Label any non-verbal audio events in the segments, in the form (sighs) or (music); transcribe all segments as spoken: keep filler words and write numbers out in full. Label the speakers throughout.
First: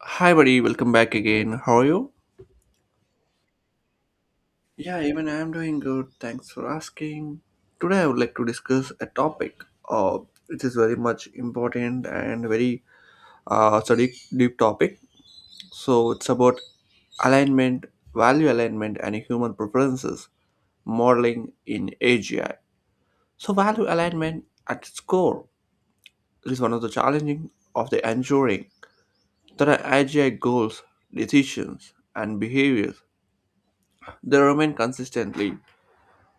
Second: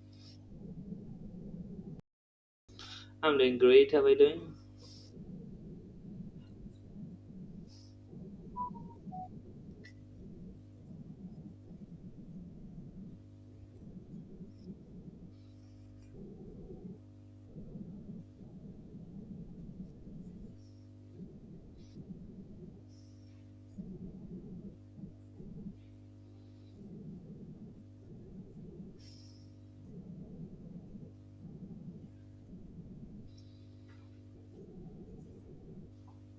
Speaker 1: Hi, buddy. Welcome back again. How are you?
Speaker 2: I'm doing great. How are you doing?
Speaker 1: Yeah, even I'm doing good. Thanks for asking. Today, I would like to discuss a topic. Uh, it is very much important and very uh, it's a deep, deep topic. So it's about alignment, value alignment, and human preferences modeling in A G I. So value alignment at its core is one of the challenging of the ensuring that our A G I goals, decisions, and behaviors they remain consistently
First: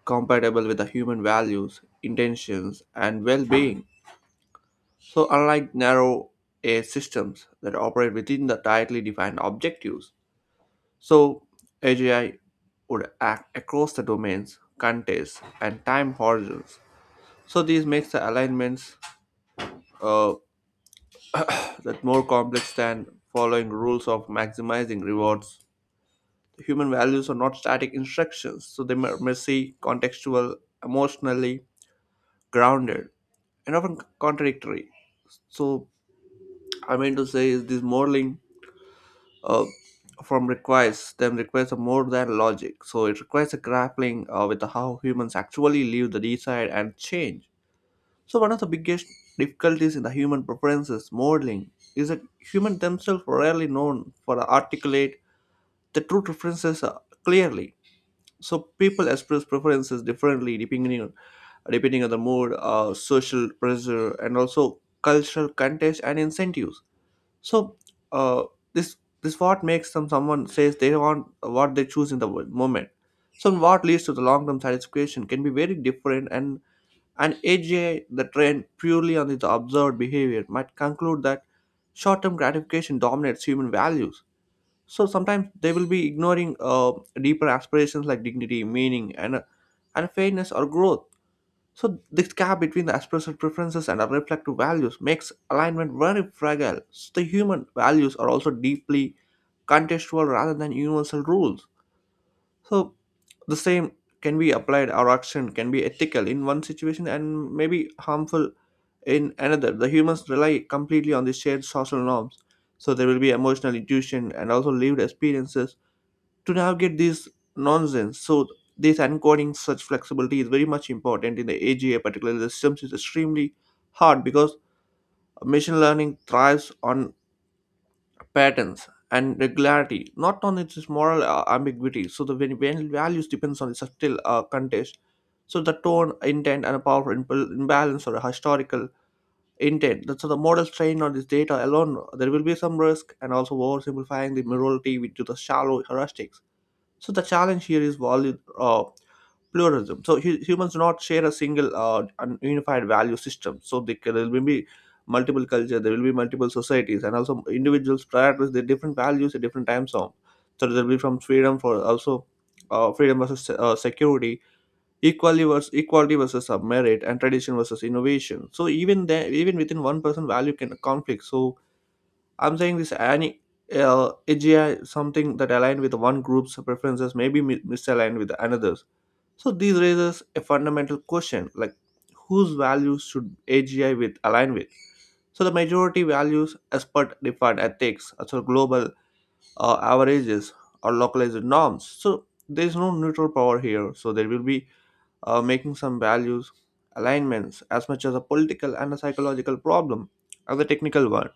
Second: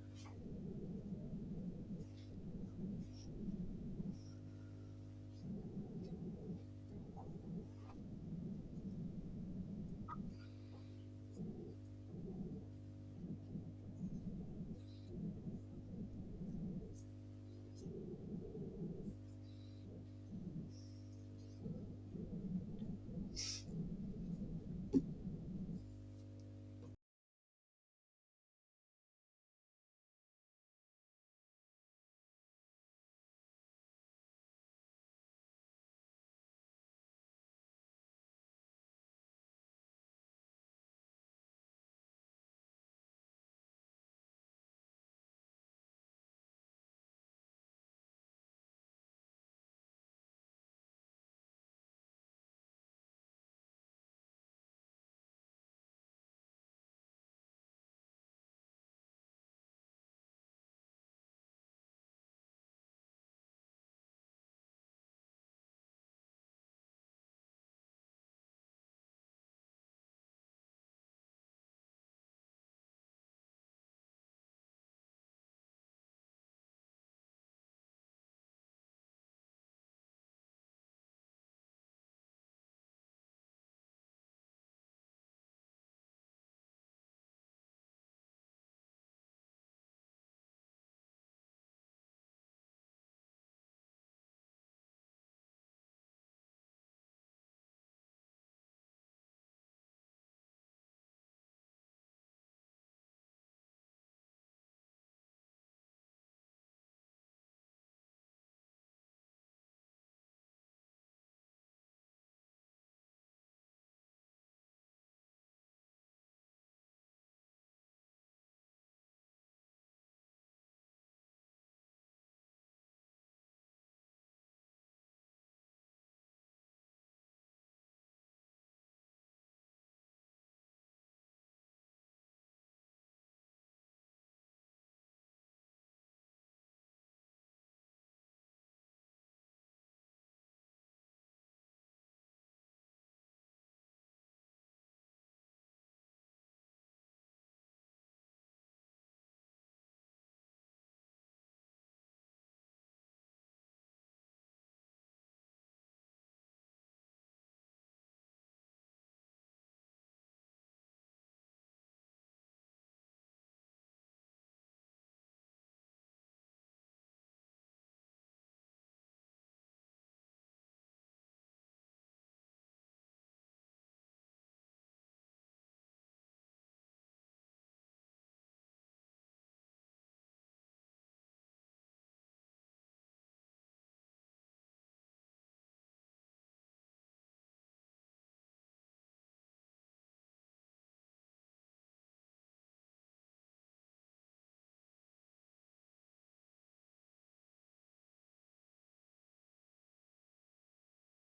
Speaker 1: compatible with the human values, intentions, and well being. So unlike narrow A I systems that operate within the tightly defined objectives, so A G I would act across the domains, contexts, and time horizons. So this makes the alignments uh, that more complex than following rules of maximizing rewards. The human values are not static instructions, so they are messy, contextual, emotionally grounded, and often contradictory. So I mean to say is this modeling uh, from requires them requires a more than logic. So it requires a grappling uh, with how humans actually live, the decide and change. So one of the biggest difficulties in the human preferences modeling is that humans themselves are rarely known for the articulate the true preferences uh, clearly. So people express preferences differently depending on depending on the mood, uh, social pressure, and also cultural context and incentives. So uh, this this what makes them someone says they want what they choose in the wo- moment. So what leads to the long term satisfaction can be very different and an A G I the trend purely on its observed behavior might conclude that short term gratification dominates human values. So sometimes they will be ignoring uh, deeper aspirations like dignity, meaning, and uh, and fairness or growth. So this gap between the expressive preferences and our reflective values makes alignment very fragile. So the human values are also deeply contextual rather than universal rules. So the same can be applied or action can be ethical in one situation and maybe harmful in another. The humans rely completely on the shared social norms. So there will be emotional intuition and also lived experiences to navigate this nonsense. So this encoding such flexibility is very much important in the A G I, particularly the systems is extremely hard because machine learning thrives on patterns and regularity, not on its moral uh, ambiguity. So the when, when values depends on the subtle uh, context. So the tone, intent, and a powerful imp- imbalance or a historical intent. That's- So the models trained on this data alone, there will be some risk and also oversimplifying the morality with to the shallow heuristics, so the challenge here is value uh, pluralism. So hu- humans do not share a single uh, un- unified value system. So they, can- there will be multiple culture, there will be multiple societies, and also individuals prioritize their different values at different time zone. So there will be from freedom for also uh, freedom versus se- uh, security, equality versus equality versus uh, merit, and tradition versus innovation. So even there, even within one person, value can conflict. So I'm saying this any uh, A G I something that aligned with one group's preferences may be mi- misaligned with another's. So this raises a fundamental question like whose values should A G I with align with? So the majority values as per defined ethics, as global uh, averages or localized norms. So there's no neutral power here. So there will be uh, making some values alignments as much as a political and a psychological problem as a technical one.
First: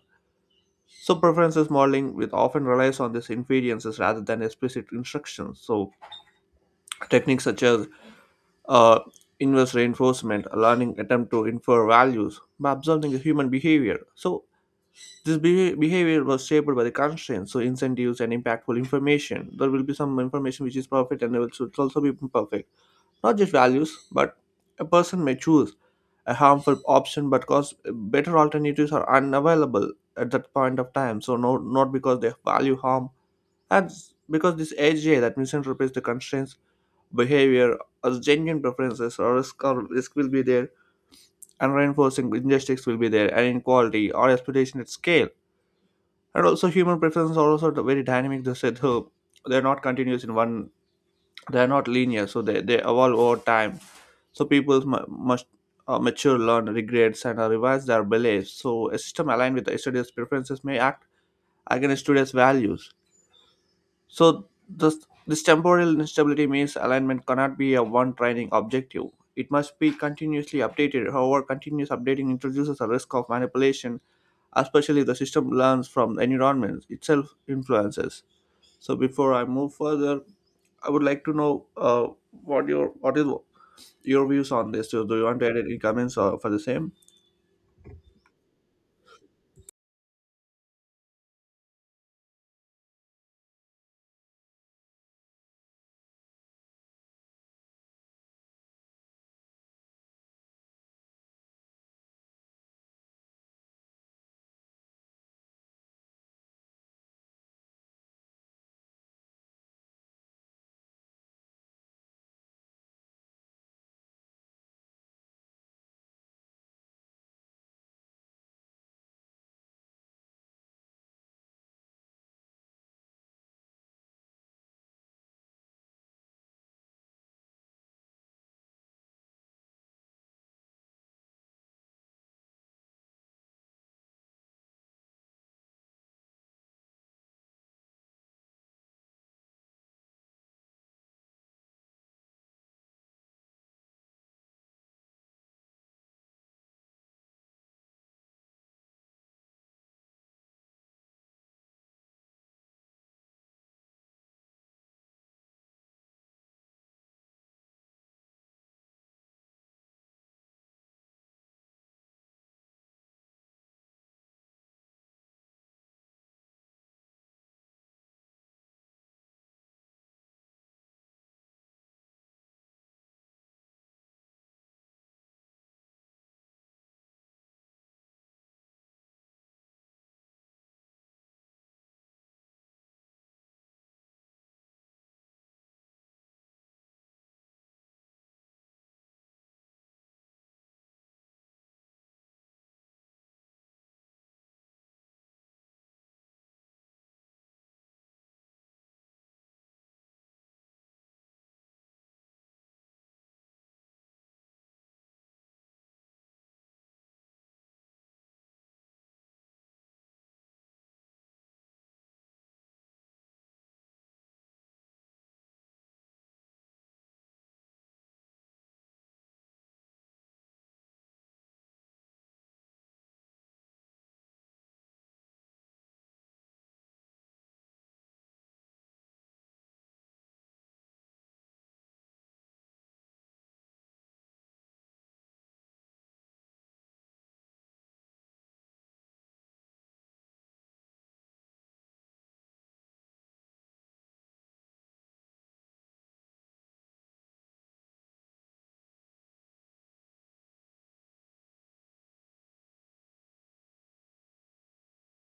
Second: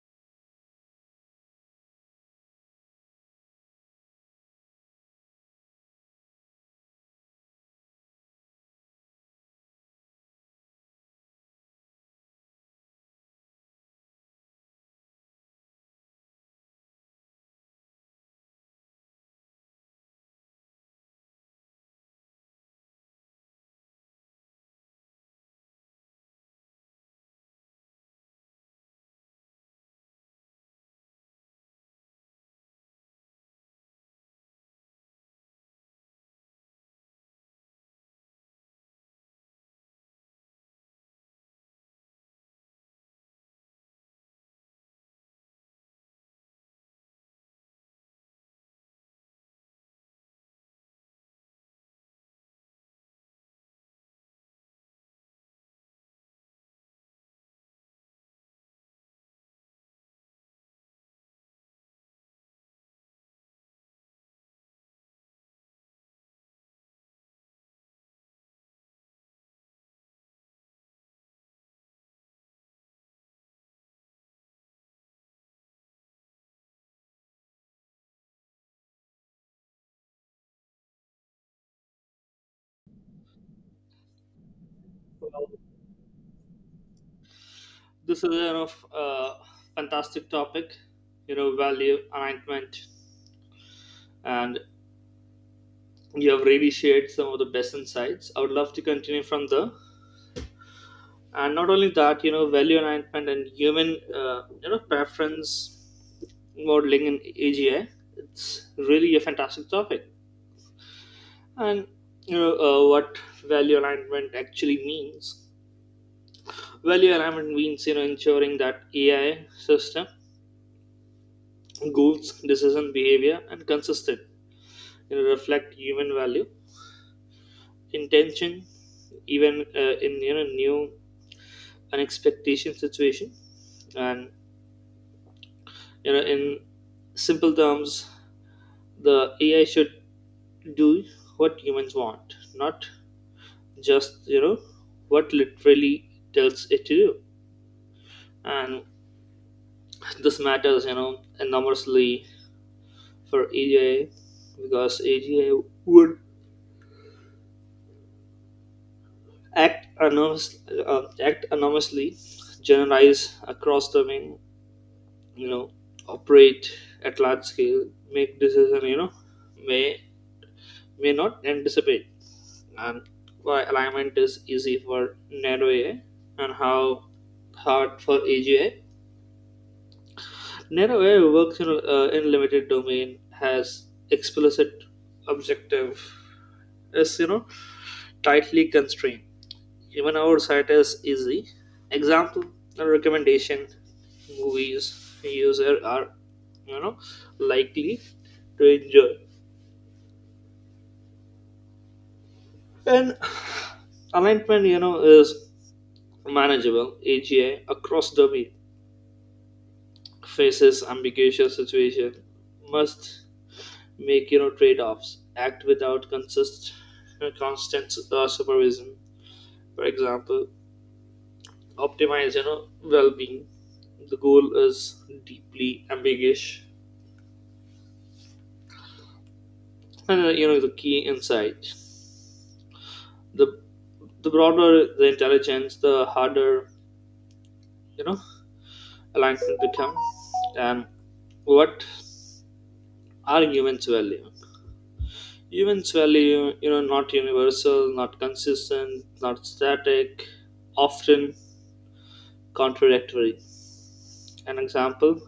Speaker 1: So preferences modeling with often relies on these inferences rather than explicit instructions. So techniques such as uh, inverse reinforcement, a learning attempt to infer values by observing the human behavior. So this beha- behavior was shaped by the constraints, so incentives and impactful information. There will be some information which is perfect and there will should also be imperfect. Not just values, but a person may choose a harmful option but because better alternatives are unavailable at that point of time. So no, not because they value harm, and because this A J that misinterprets the constraints, behavior, as genuine preferences or risk, or risk will be there, and reinforcing injustice will be there, and inequality or exploitation at scale. And also human preferences are also very dynamic. They said, oh, they're not continuous in one, they're not linear, so they, they evolve over time. So people mu must uh, mature learn regrets and uh, revise their beliefs. So a system aligned with a student's preferences may act against students values. So this, this temporal instability means alignment cannot be a one training objective. It must be continuously updated. However, continuous updating introduces a risk of manipulation, especially if the system learns from the environment itself influences. So before I move further, I would like to know uh, what your what is your views on this. So do you want to
Speaker 2: Well,
Speaker 1: add any comments uh, for the same?
Speaker 2: this is you know, f- a fantastic topic. You know, value alignment, and you have really shared some of the best insights. I would love to continue from there. And not only that, you know, value alignment and human, uh, you know, preference modeling in A G I. It's really a fantastic topic. And you know uh, what value alignment actually means. Value alignment means you know ensuring that A I system goals, decision behavior, and consistent, you know, reflect human value, intention, even uh, in you know new unexpected situation, and you know in simple terms, the A I should do what humans want, not just you know what literally tells it to do. And this matters, you know, enormously for A G I because A G I would act enormous, uh, act enormously, generalize across the main, you know, operate at large scale, make decision, you know, may may not anticipate, and why alignment is easy for narrow A I and how hard for A G I. Narrow A I works in, uh, in limited domain, has explicit objective, is you know tightly constrained. Even our site is easy. Example, a recommendation movies user are you know likely to enjoy. And alignment you know is manageable. A G I across the week faces ambiguous situation, must make you know trade-offs. Act without consist constant uh, supervision. For example, optimize you know well-being, the goal is deeply ambiguous. And uh, you know the key insights, the the broader the intelligence, the harder you know alignment become. And what are humans value? Humans value, you know not universal, not consistent, not static, often contradictory. An example:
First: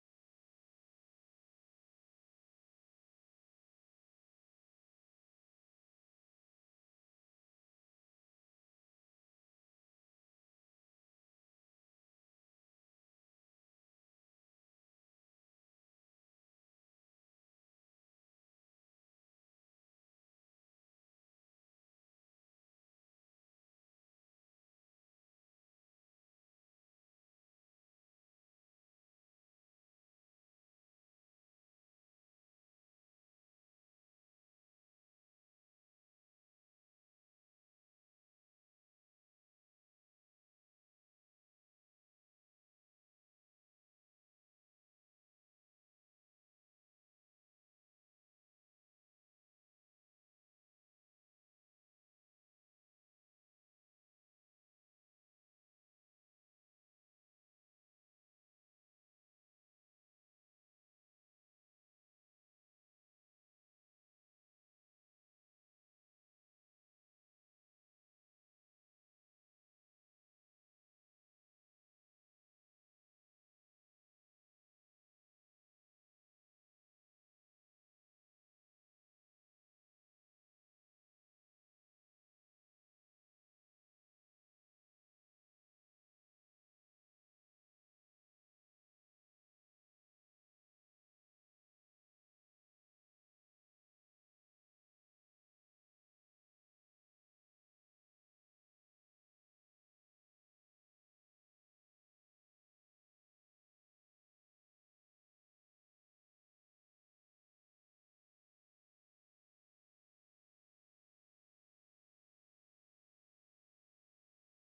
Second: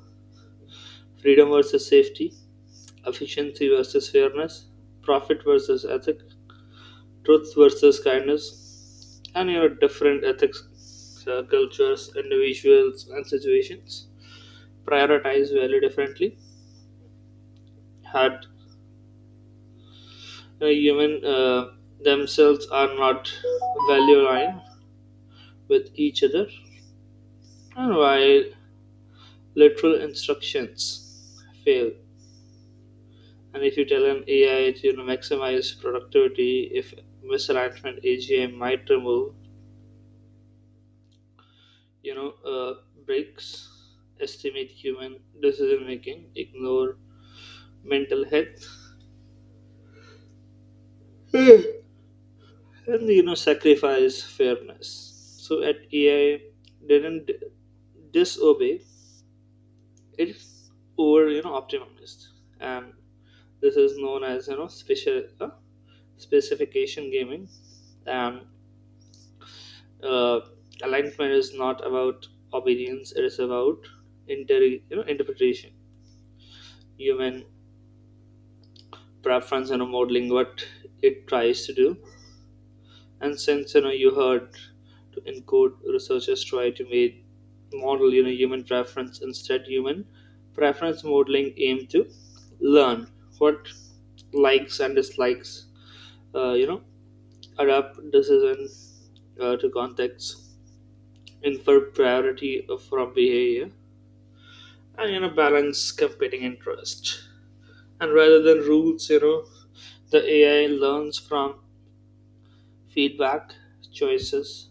Speaker 2: freedom versus safety, efficiency versus fairness, profit versus ethic, truth versus kindness, and your different ethics, uh, cultures, individuals, and situations prioritize value differently. Had uh, human uh, Themselves are not value aligned with each other. And while literal instructions fail, and if you tell an A I to, you know, maximize productivity, if misalignment, A G I might remove, you know, uh, breaks, estimate human decision making, ignore mental health, (sighs) and, you know, sacrifice fairness. So at A I didn't d- disobey; it over, you know optimized, and this is known as, you know special uh, specification gaming, and uh, alignment is not about obedience; it is about inter you know interpretation. Human preference, you know modeling, what it tries to do. And since, you know you heard to encode, researchers try to make model, you know human preference. Instead, human preference modeling aim to learn what likes and dislikes, uh, you know adapt decision uh, to context, infer priority from behavior, and you know balance competing interest. And rather than rules, you know the ai learns from feedback, choices,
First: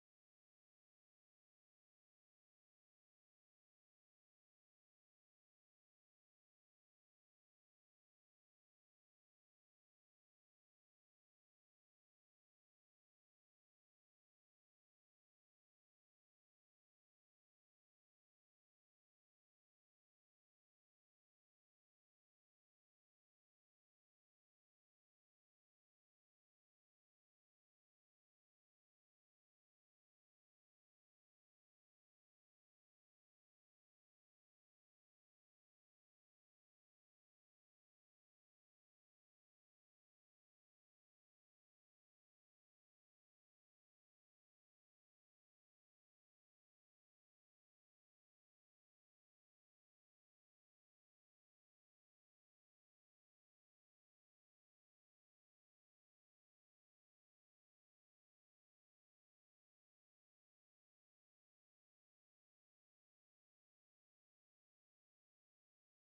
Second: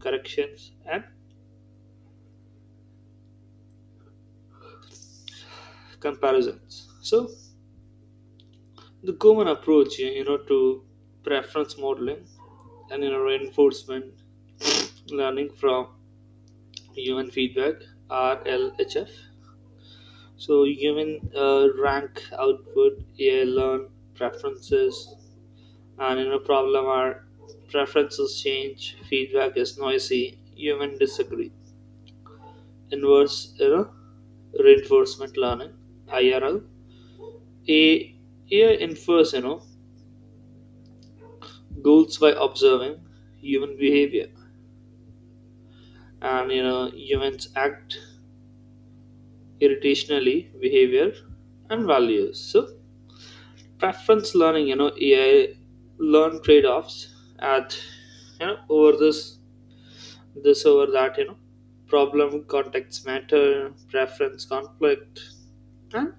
Speaker 2: corrections, and comparisons. So the common approach, you know, to preference modeling and, you know reinforcement learning from human feedback (R L H F). So human uh, rank output, yeah, learn preferences, and, you know problem are preferences change, feedback is noisy, human disagree. Inverse, you know, reinforcement learning (I R L). A AI infers, you know, goals by observing human behavior, and, you know, humans act irritationally behavior and values. So, preference learning, you know, A I learn trade-offs at, you know over this this over that, you know, problem context matter, preference conflict, and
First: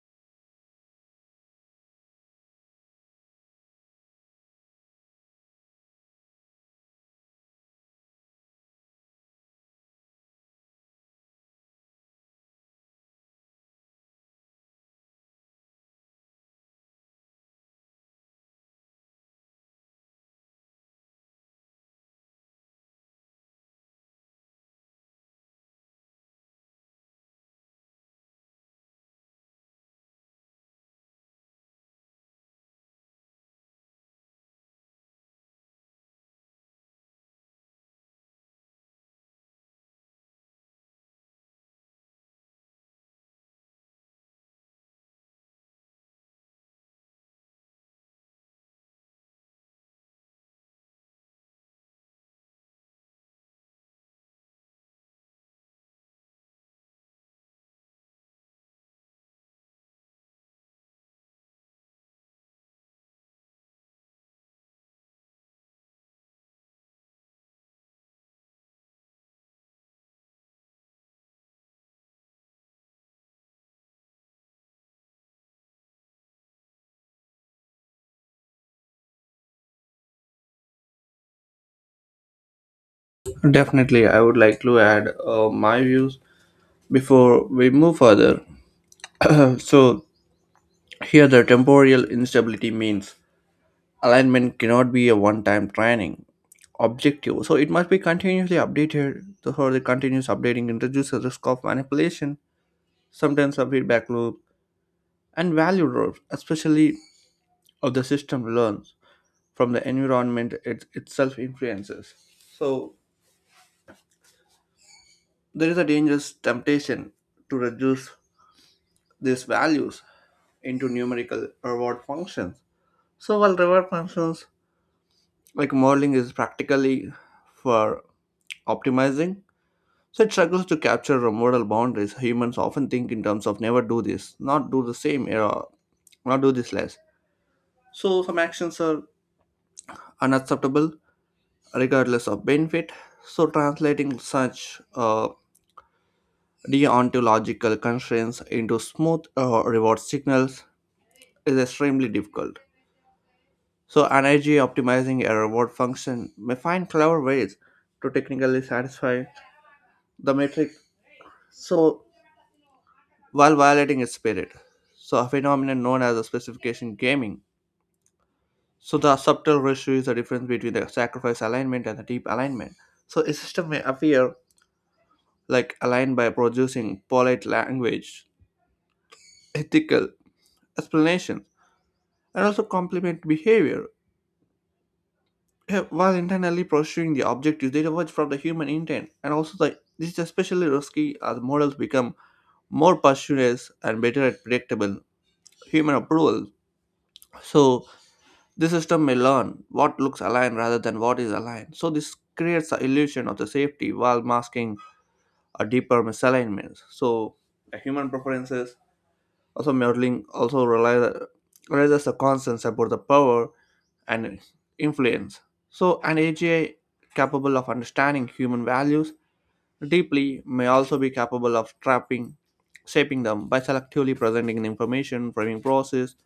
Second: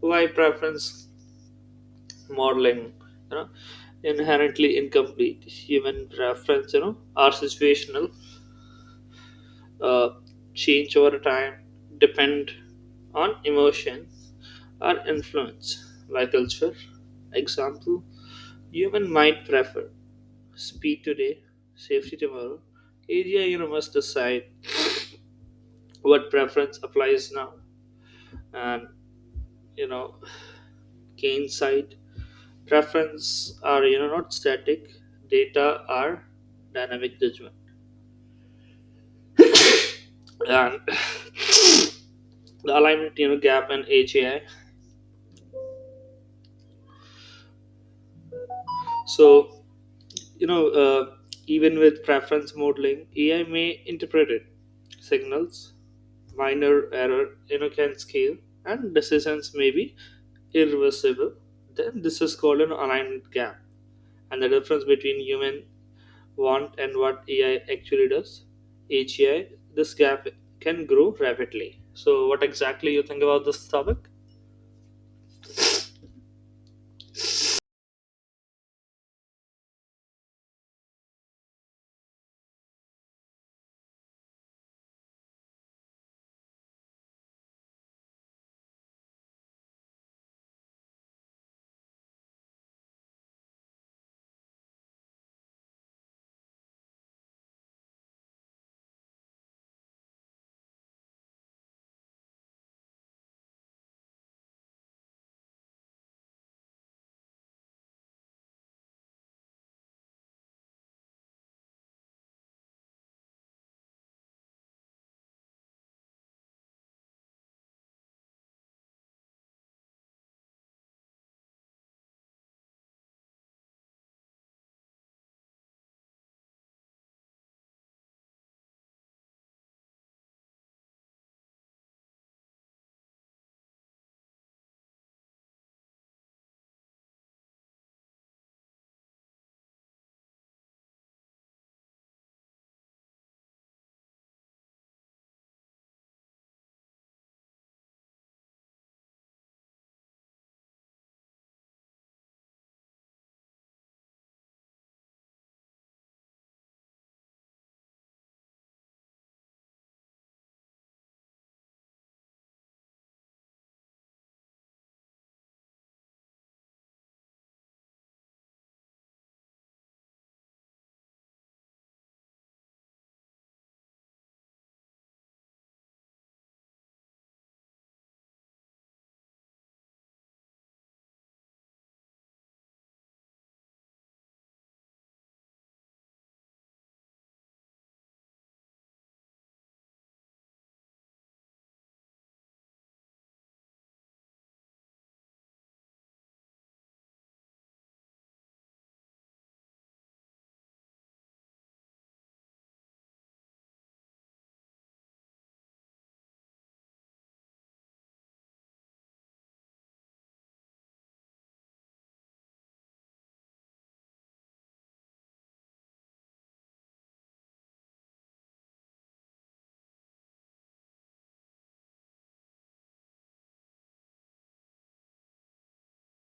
Speaker 2: why preference modeling, you know, inherently incomplete. Human preference, you know, are situational, uh, change over time, depend on emotion, are influenced by culture. Example: human might prefer speed today, safety tomorrow. Area, you know, must decide what preference applies now, and, you know, gain sight. Preference are, you know not static. Data are dynamic judgment. And the alignment, you know gap and H A I. So, you know uh, even with preference modeling, A I may interpret it signals, minor error, you know can scale, and decisions may be irreversible. Then this is called an alignment gap, and the difference between human want and what A I actually does. H A I, this gap can grow rapidly. So what exactly you think about this topic?
Speaker 1: Definitely, I would like to add uh, my views before we move further. (clears throat) So here, the temporal instability means alignment cannot be a one-time training objective. So it must be continuously updated. So the continuous updating introduces risk of manipulation, sometimes a feedback loop, and value drops, especially of the system learns from the environment it itself influences. So there is a dangerous temptation to reduce these values into numerical reward functions. So while reward functions like modeling is practically for optimizing, so it struggles to capture the moral boundaries. Humans often think in terms of never do this, not do the same, or not do this less. So some actions are unacceptable regardless of benefit. So translating such uh, deontological constraints into smooth uh, reward signals is extremely difficult. So an energy optimizing a reward function may find clever ways to technically satisfy the metric, so while violating its spirit. So a phenomenon known as the specification gaming. So the subtle ratio is the difference between the sacrifice alignment and the deep alignment. So a system may appear like aligned by producing polite language, ethical explanations, and also complement behavior, yeah, while intentionally pursuing the objectives they diverge from the human intent. And also the, this is especially risky as models become more precise and better at predictable human approval. So the system may learn what looks aligned rather than what is aligned. So this creates the illusion of the safety while masking a deeper misalignment. So the human preferences also modeling also realize, realizes the concerns about the power and influence. So an A G I capable of understanding human values deeply may also be capable of trapping, shaping them by selectively presenting information, framing process,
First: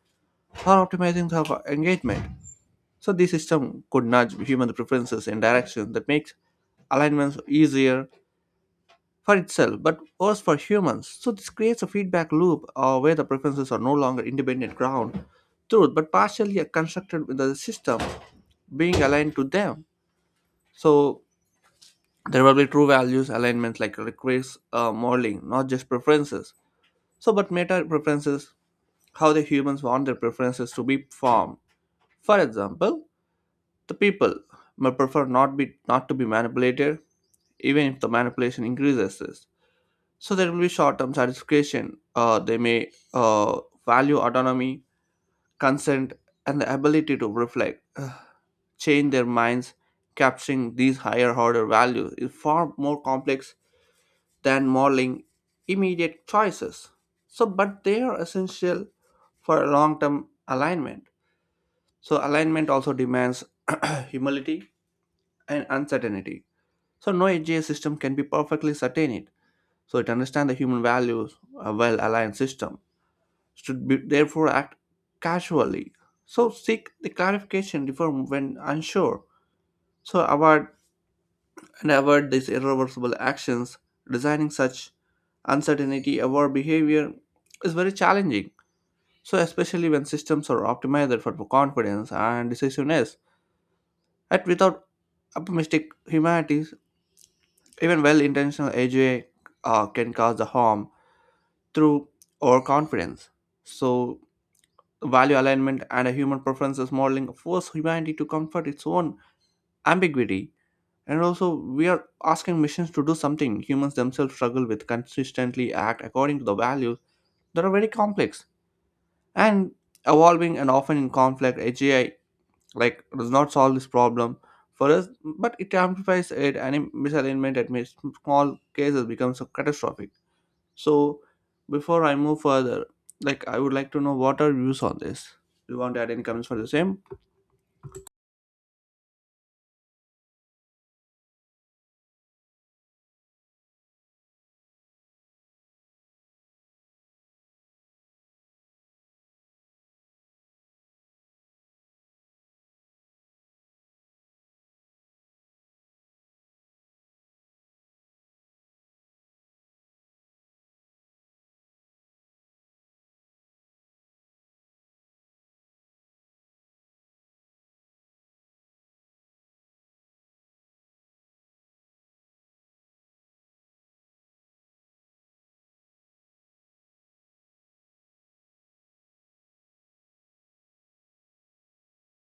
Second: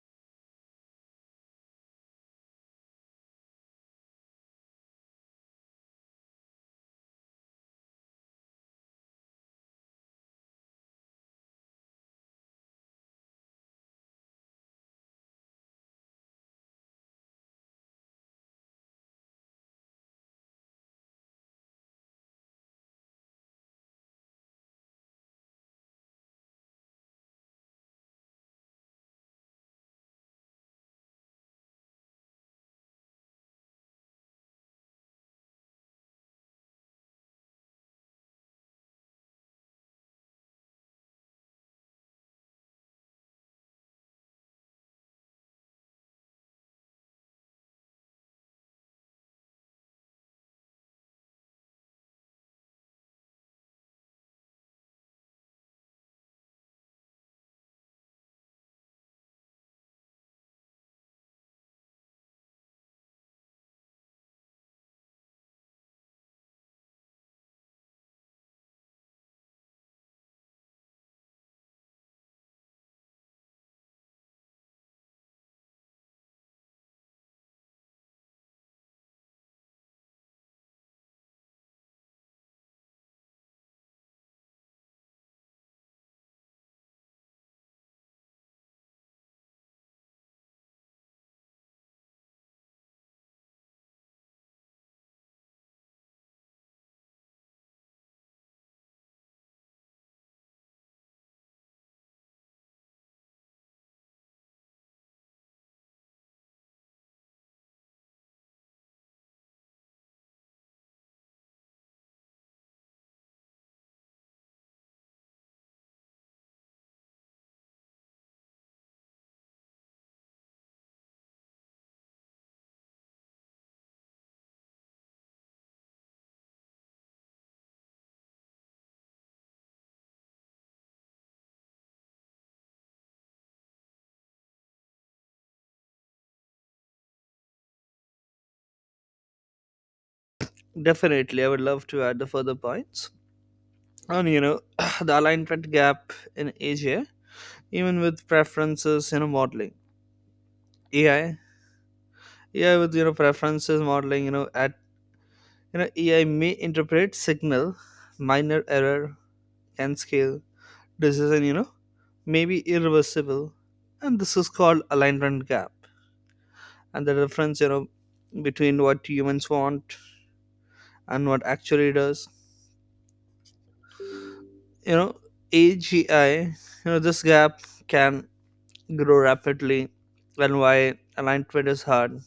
Speaker 1: or optimizing the engagement. So this system could nudge human preferences in directions that makes alignments easier for itself, but worse for humans. So this creates a feedback loop uh, where the preferences are no longer independent ground truth, but partially constructed with the system being aligned to them. So there will be true values alignments like requires uh, modeling, not just preferences. So, but meta preferences, how the humans want their preferences to be formed. For example, the people may prefer not be not to be manipulated, even if the manipulation increases. So there will be short-term satisfaction. Uh, they may uh, value autonomy, consent, and the ability to reflect, uh, change their minds. Capturing these higher order values is far more complex than modeling immediate choices. So, but they are essential for long-term alignment. So alignment also demands (clears throat) humility and uncertainty. So no A G I system can be perfectly certain it. So it understands the human values, a well-aligned system should be therefore act casually. So seek the clarification before when unsure. So avoid and avoid these irreversible actions. Designing such uncertainty aware behavior is very challenging. So especially when systems are optimized for confidence and decisiveness. Yet without optimistic humanities, even well-intentioned A J uh, can cause the harm through overconfidence. So value alignment and a human preferences modeling force humanity to comfort its own ambiguity. And also we are asking machines to do something humans themselves struggle with, consistently act according to the values that are very complex and evolving and often in conflict. AGI like does not solve this problem for us, but it amplifies it, and misalignment at mis- small cases becomes so catastrophic. So before I move further, like I would like to know what are your views on this. Do you want to add any comments for the same?
Speaker 2: Definitely, I would love to add the further points. And you know (clears throat) the alignment gap in A G I, even with preferences, you know modeling, A I A I with, you know preferences modeling, you know at you know A I may interpret signal, minor error can scale, decision, you know may be irreversible, and this is called alignment gap, and the difference, you know between what humans want and what actually does, you know A G I, you know this gap can grow rapidly. And why alignment is hard?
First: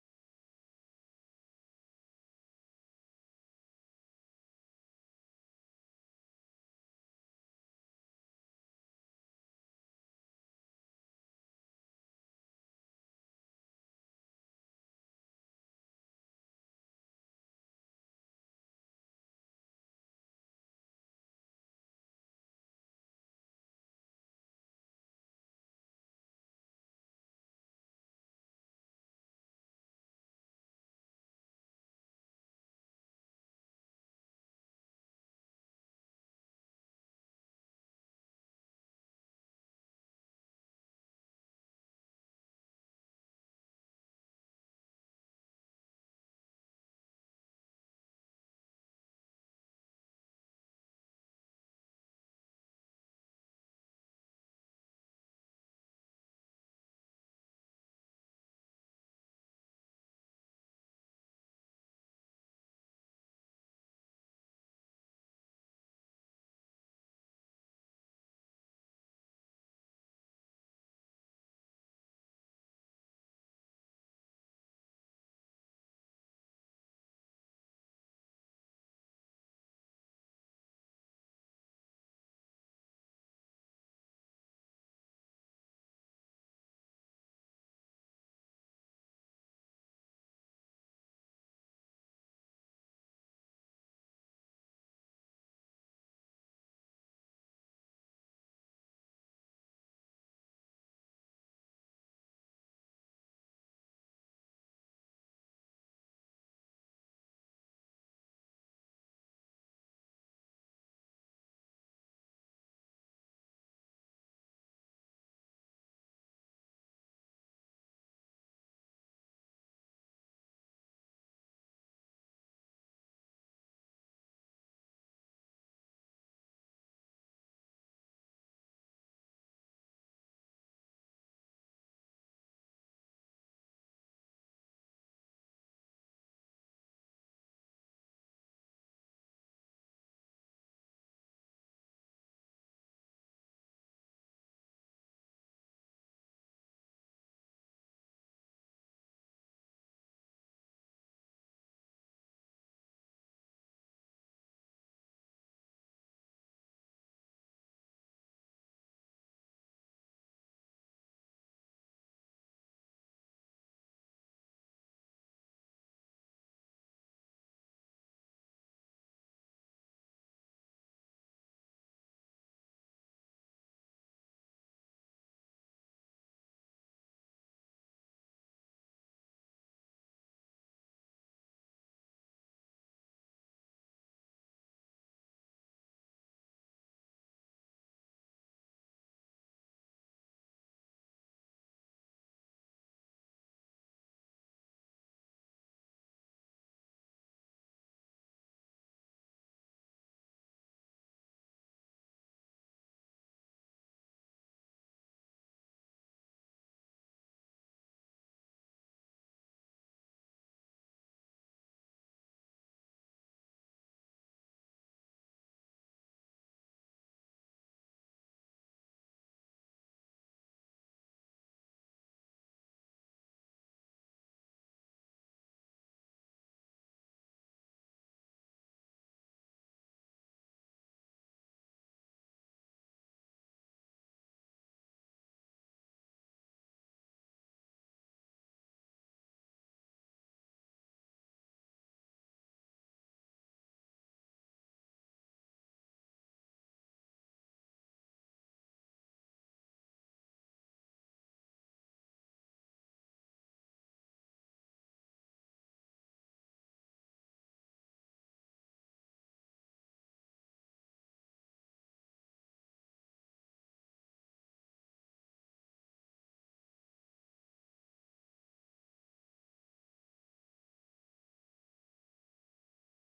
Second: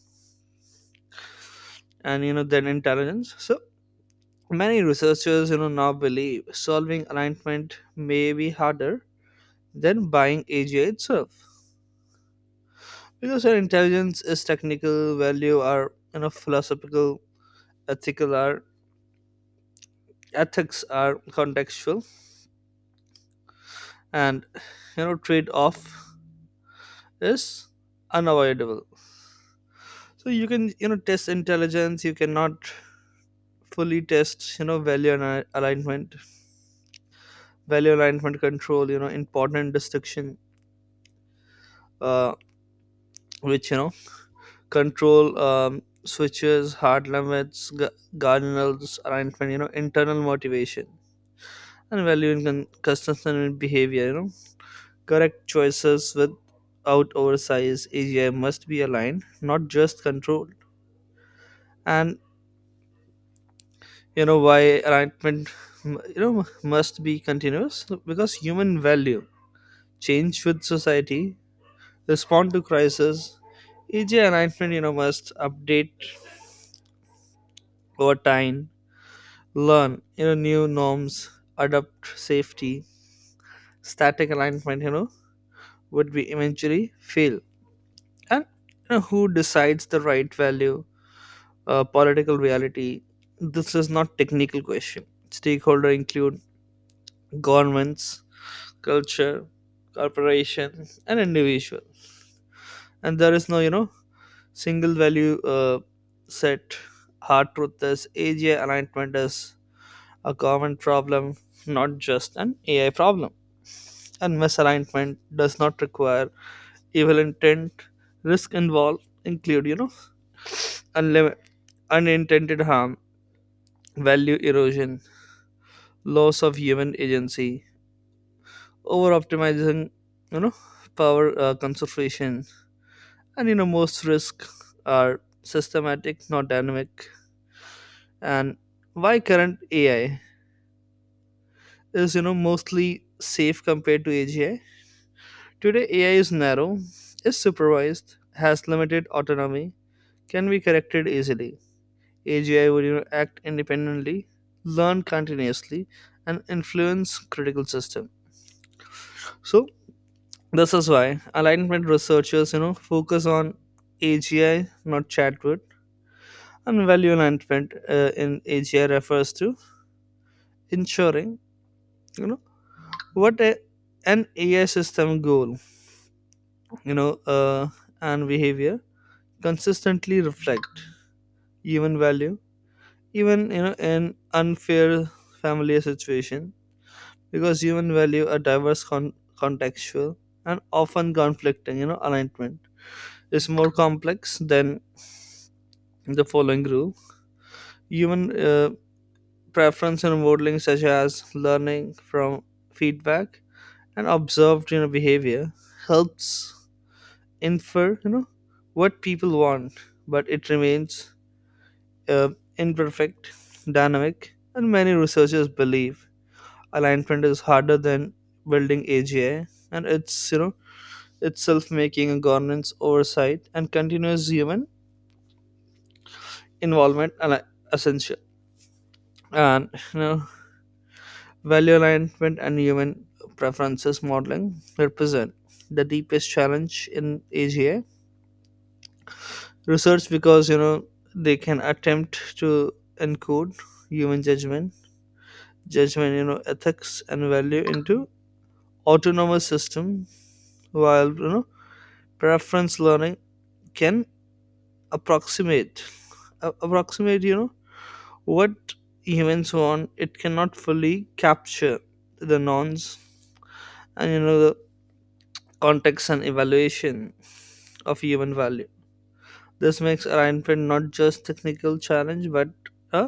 Speaker 2: And, you know then intelligence, so many researchers, you know now believe solving alignment may be harder than buying A G I itself, because our intelligence is technical, value are, you know philosophical, ethical, are ethics are contextual, and, you know trade off is unavoidable. So you can, you know test intelligence, you cannot fully test, you know value and al- alignment. Value alignment control, you know important distinction, uh, which you know control um, switches, hard limits, gu- guardrails, alignment, you know internal motivation and value in con- consistent in behavior, you know correct choices without oversize. AGI must be aligned, not just controlled. And, you know why alignment m- you know must be continuous, because human value change with society, respond to crisis. E J alignment, you know must update over time, learn, you know new norms, adapt safety. Static alignment, you know would be eventually fail. And, you know, who decides the right value? Uh, political reality. This is not technical question. Stakeholder include governments, culture, corporations, and individuals. And there is no, you know single value uh, set. Hard truth is, A G I alignment is a common problem, not just an A I problem. And misalignment does not require evil intent. Risk involved include, you know, unlim- unintended harm, value erosion, loss of human agency, over optimizing, you know, power uh, concentration. And, you know, most risks are systematic, not dynamic. And why current A I is, you know mostly safe compared to A G I? Today, A I is narrow, is supervised, has limited autonomy, can be corrected easily. A G I would, you know, act independently, learn continuously, and influence critical system. So this is why alignment researchers, you know focus on A G I, not chatbot. And value alignment, uh, in A G I refers to ensuring, you know what a, an A I system goal, you know uh, and behavior consistently reflect human value, even, you know in unfair family situation. Because human value are diverse, con- contextual, and often conflicting, you know alignment is more complex than the following rule. Human uh, preference and modeling, such as learning from feedback and observed, you know behavior, helps infer, you know what people want, but it remains, uh, imperfect, dynamic, and many researchers believe alignment is harder than building A G I, and it's, you know itself making a governance oversight and continuous human involvement ali- essential. And, you know value alignment and human preferences modeling represent the deepest challenge in A G I research, because, you know they can attempt to encode human judgment judgment, you know ethics and value into autonomous system. While, you know preference learning can approximate a- approximate, you know what humans want, it cannot fully capture the norms and, you know the context and evaluation of human value. This makes alignment not just technical challenge but a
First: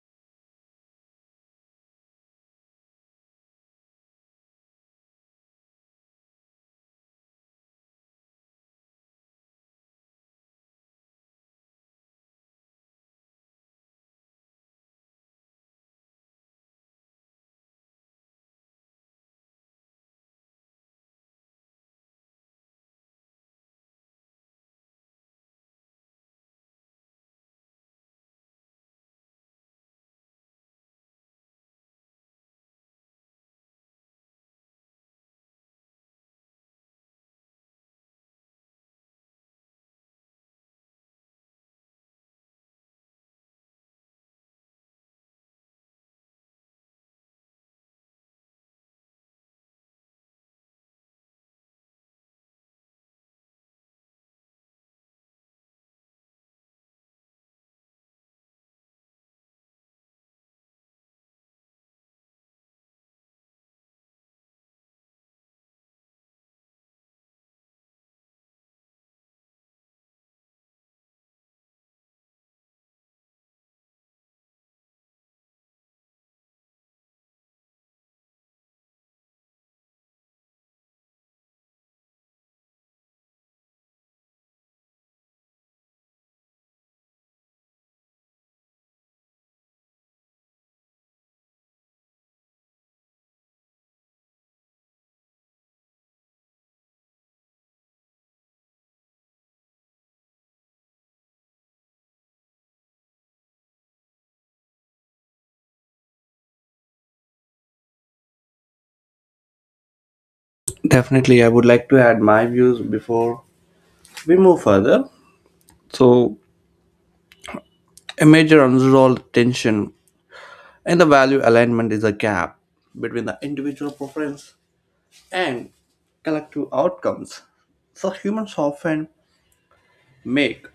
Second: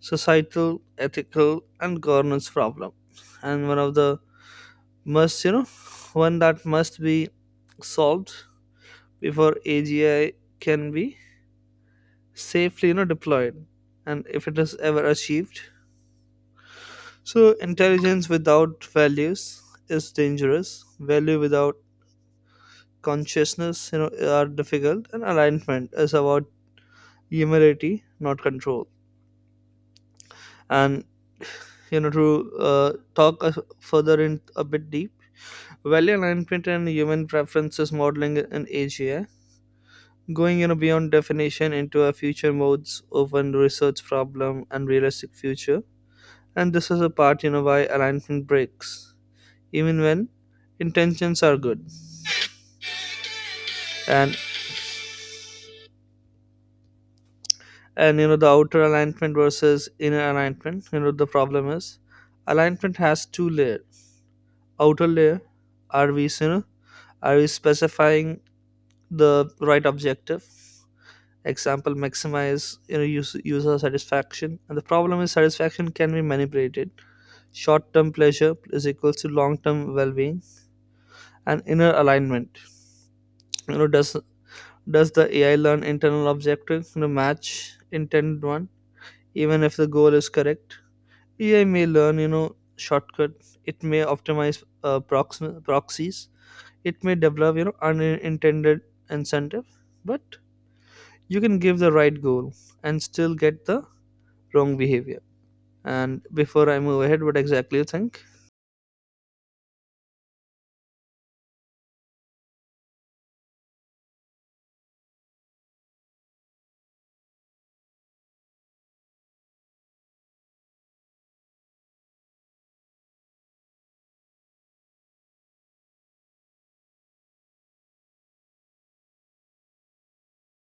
Speaker 2: societal, ethical, and governance problem, and one of the must you know one that must be solved before A G I can be safely, you know deployed, and if it is ever achieved. So intelligence without values is dangerous, value without consciousness, you know are difficult, and alignment is about humility, not control. And, you know to uh, talk a- further in a bit deep, value alignment and human preferences modeling in A G I, going, you know beyond definition into a future modes, open research problem, and realistic future. And this is a part, you know, why alignment breaks, even when intentions are good. And and you know the outer alignment versus inner alignment. You know the problem is, alignment has two layers. Outer layer, are we, you know are we specifying the right objective? Example, maximize, you know use, user satisfaction. And the problem is satisfaction can be manipulated. Short-term pleasure is equals to long-term well-being. And inner alignment, you know does does the A I learn internal objective to match intended one, even if the goal is correct? A I may learn, you know, shortcut. It may optimize uh, proxi- proxies. It may develop, you know, unintended incentive. But you can give the right goal and still get the wrong behavior. And before I move ahead, what exactly you think?
Speaker 1: Definitely, I would like to add my views before we move further. So a major unresolved tension in the value alignment is a gap between the individual preference and collective outcomes. So humans often make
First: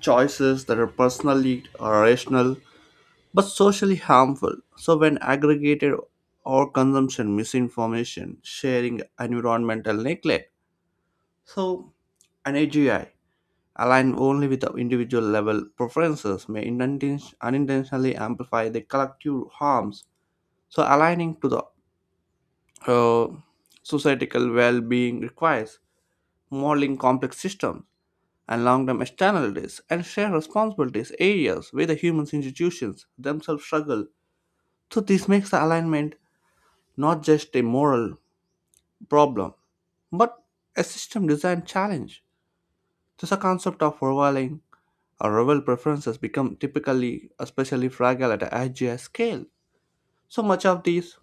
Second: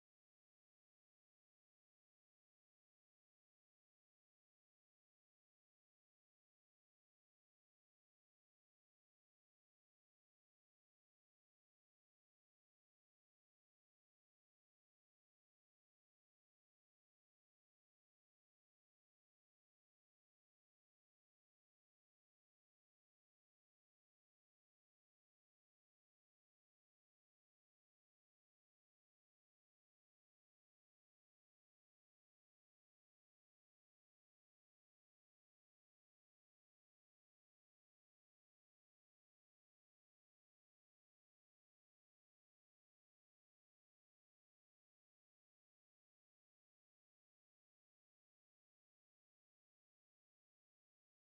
Speaker 1: choices that are personally or rational but socially harmful. So when aggregated or consumption, misinformation, sharing, environmental neglect, so an A G I aligned only with the individual level preferences may uninten- unintentionally amplify the collective harms. So, aligning to the uh, societal well being requires modeling complex systems and long term externalities and shared responsibilities, areas where the human institutions themselves struggle. So, this makes the alignment not just a moral problem but a system design challenge. There's a concept of overlaying our rival preferences become typically especially fragile at a I G S scale. So much of these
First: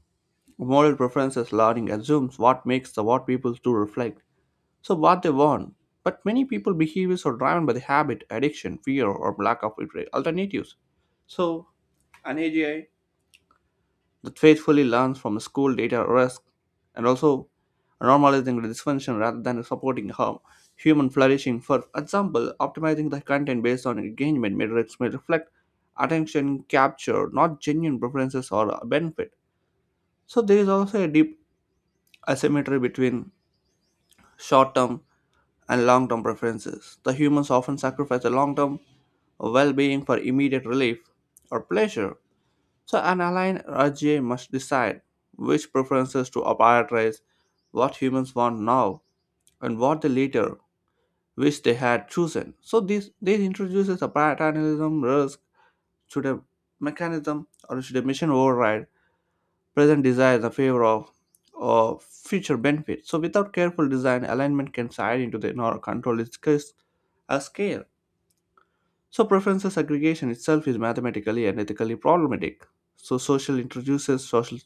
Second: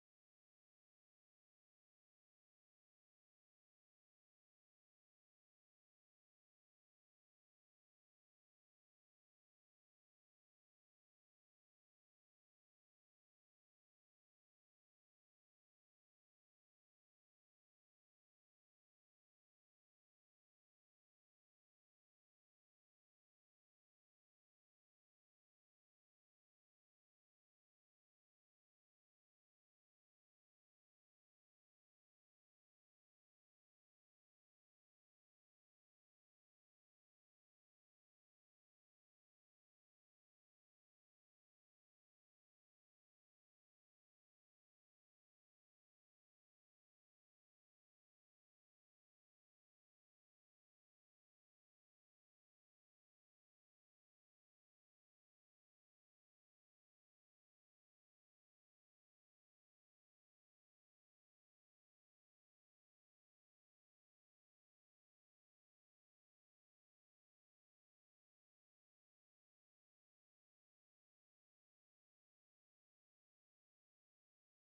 Speaker 1: moral preferences learning assumes what makes the what people do reflect, so what they want. But many people behaviors are driven by the habit, addiction, fear, or lack of alter- alternatives. So an A G I that faithfully learns from school data risk and also normalizing the dysfunction rather than supporting harm. Human flourishing, for example, optimizing the content based on engagement metrics may reflect attention capture, not genuine preferences or benefit. So there is also a deep asymmetry between short-term and long-term preferences. The humans often sacrifice the long-term well-being for immediate relief or pleasure. So an aligned R G A must decide which preferences to prioritize, what humans want now, and what they later wish they had chosen. So this this introduces a paternalism risk, should a mechanism or should a mission override present desires in favor of or future benefits. So without careful design, alignment can slide into the nor control its case a scale. So preferences aggregation itself is mathematically and ethically problematic. So social introduces social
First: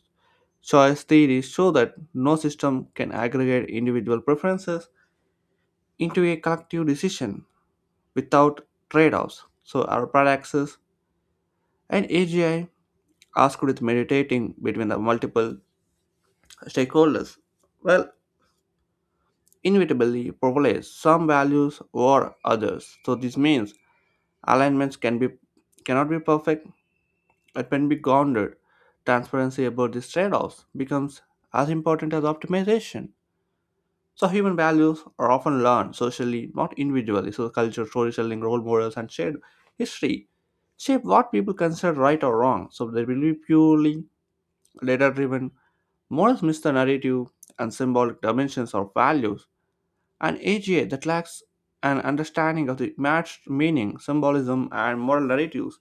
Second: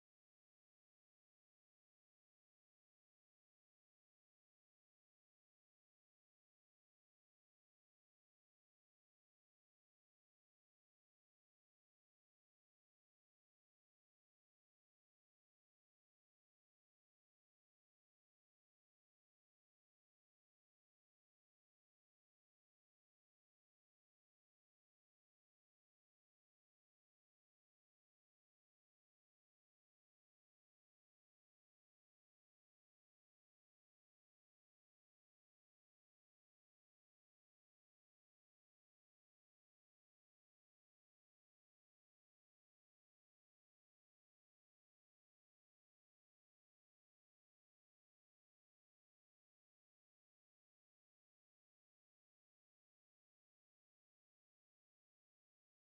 Speaker 1: choice theories show that no system can aggregate individual preferences into a collective decision without trade offs. So, our praxis and A G I asked with meditating between the multiple stakeholders, well, inevitably privilege some values over others. So, this means alignments can be cannot be perfect, it can be grounded. Transparency about these trade offs becomes as important as optimization. So human values are often learned socially, not individually. So culture, storytelling, role models, and shared history shape what people consider right or wrong. So they will be purely data-driven. Morals miss the narrative and symbolic dimensions of values. An A G A that lacks an understanding of the matched meaning, symbolism, and moral narratives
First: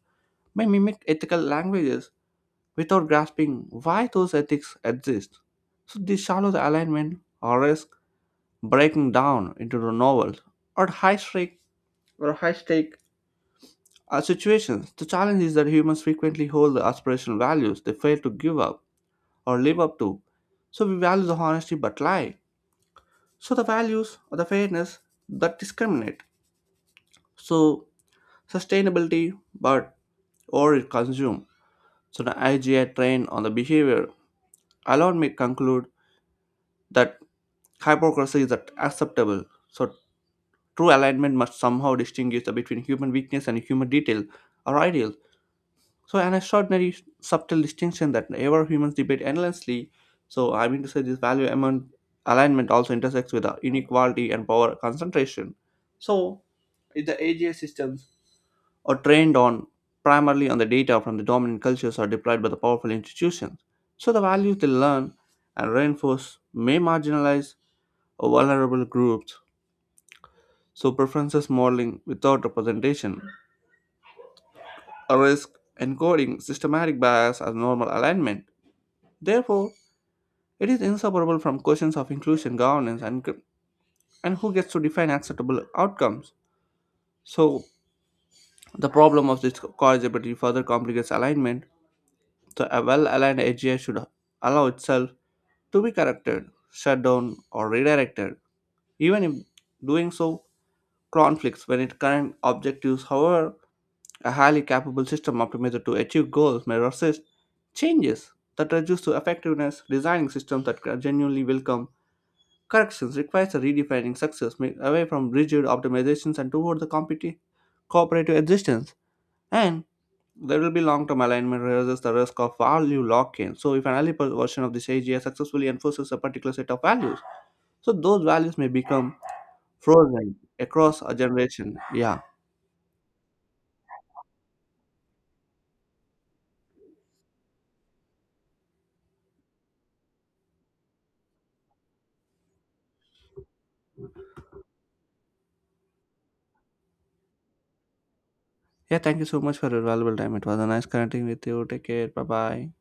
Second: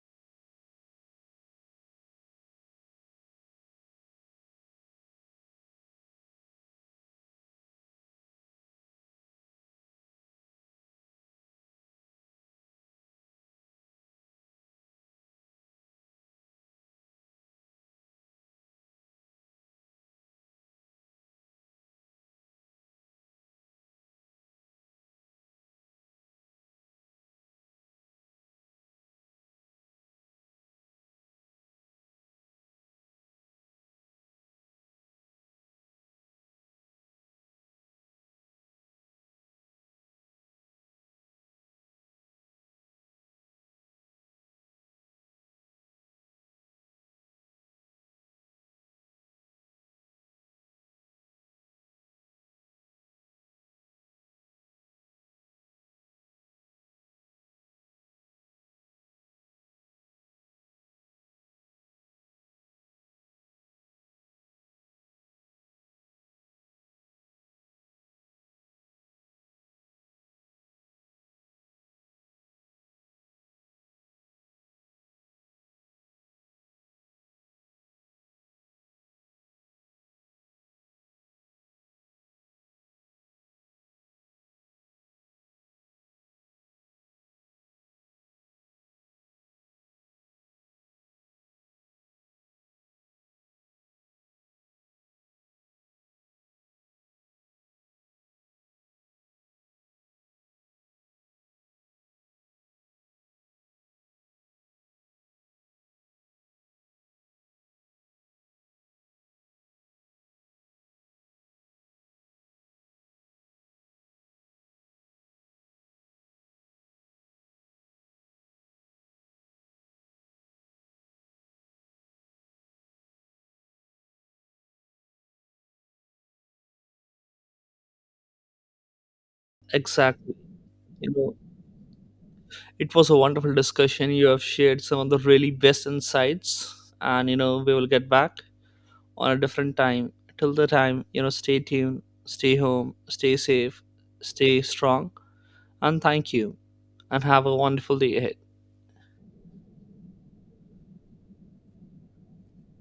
Speaker 1: may mimic ethical languages without grasping why those ethics exist. So this shallow the alignment or risk breaking down into the novels or high stake or high stake uh, situations. The challenge is that humans frequently hold the aspirational values they fail to give up or live up to. So we value the honesty but lie. So the values or the fairness that discriminate. So sustainability but or it consume. So the I G I train on the behavior allowed me conclude that hypocrisy is acceptable. So true alignment must somehow distinguish the- between human weakness and human detail or ideal. So, an extraordinary subtle distinction that ever humans debate endlessly. So, I mean to say, this value amount alignment also intersects with the inequality and power concentration. So, if the A G I systems are trained on primarily on the data from the dominant cultures are deployed by the powerful institutions. So, the values they learn and reinforce may marginalize vulnerable groups, so preferences modeling without representation risk encoding systematic bias as normal alignment. Therefore, it is inseparable from questions of inclusion, governance, and gr- and who gets to define acceptable outcomes. So the problem of this corrigibility further complicates alignment. So a well-aligned A G I should allow itself to be corrected, shut down, or redirected, even if doing so conflicts when it current objectives. However, a highly capable system optimizer to achieve goals may resist changes that reduce to effectiveness. Designing systems that genuinely welcome corrections requires a redefining success ma- away from rigid optimizations and toward the competi- cooperative existence. And there will be long-term alignment raises the risk of value lock-in. So if an early per- version of this A G I successfully enforces a particular set of values, so those values may become
Speaker 2: Exactly.
Speaker 1: frozen across
Speaker 2: You
Speaker 1: a
Speaker 2: know,
Speaker 1: generation. Yeah.
Speaker 2: it was a wonderful discussion. You have shared some of the really best insights, and, you know, we will get back on a different time. Till the time, you know, stay tuned, stay home, stay safe, stay strong, and thank you. And have a wonderful day ahead.
Speaker 1: Yeah, thank you so much for your valuable time. It was a nice connecting with you. Take care. Bye bye.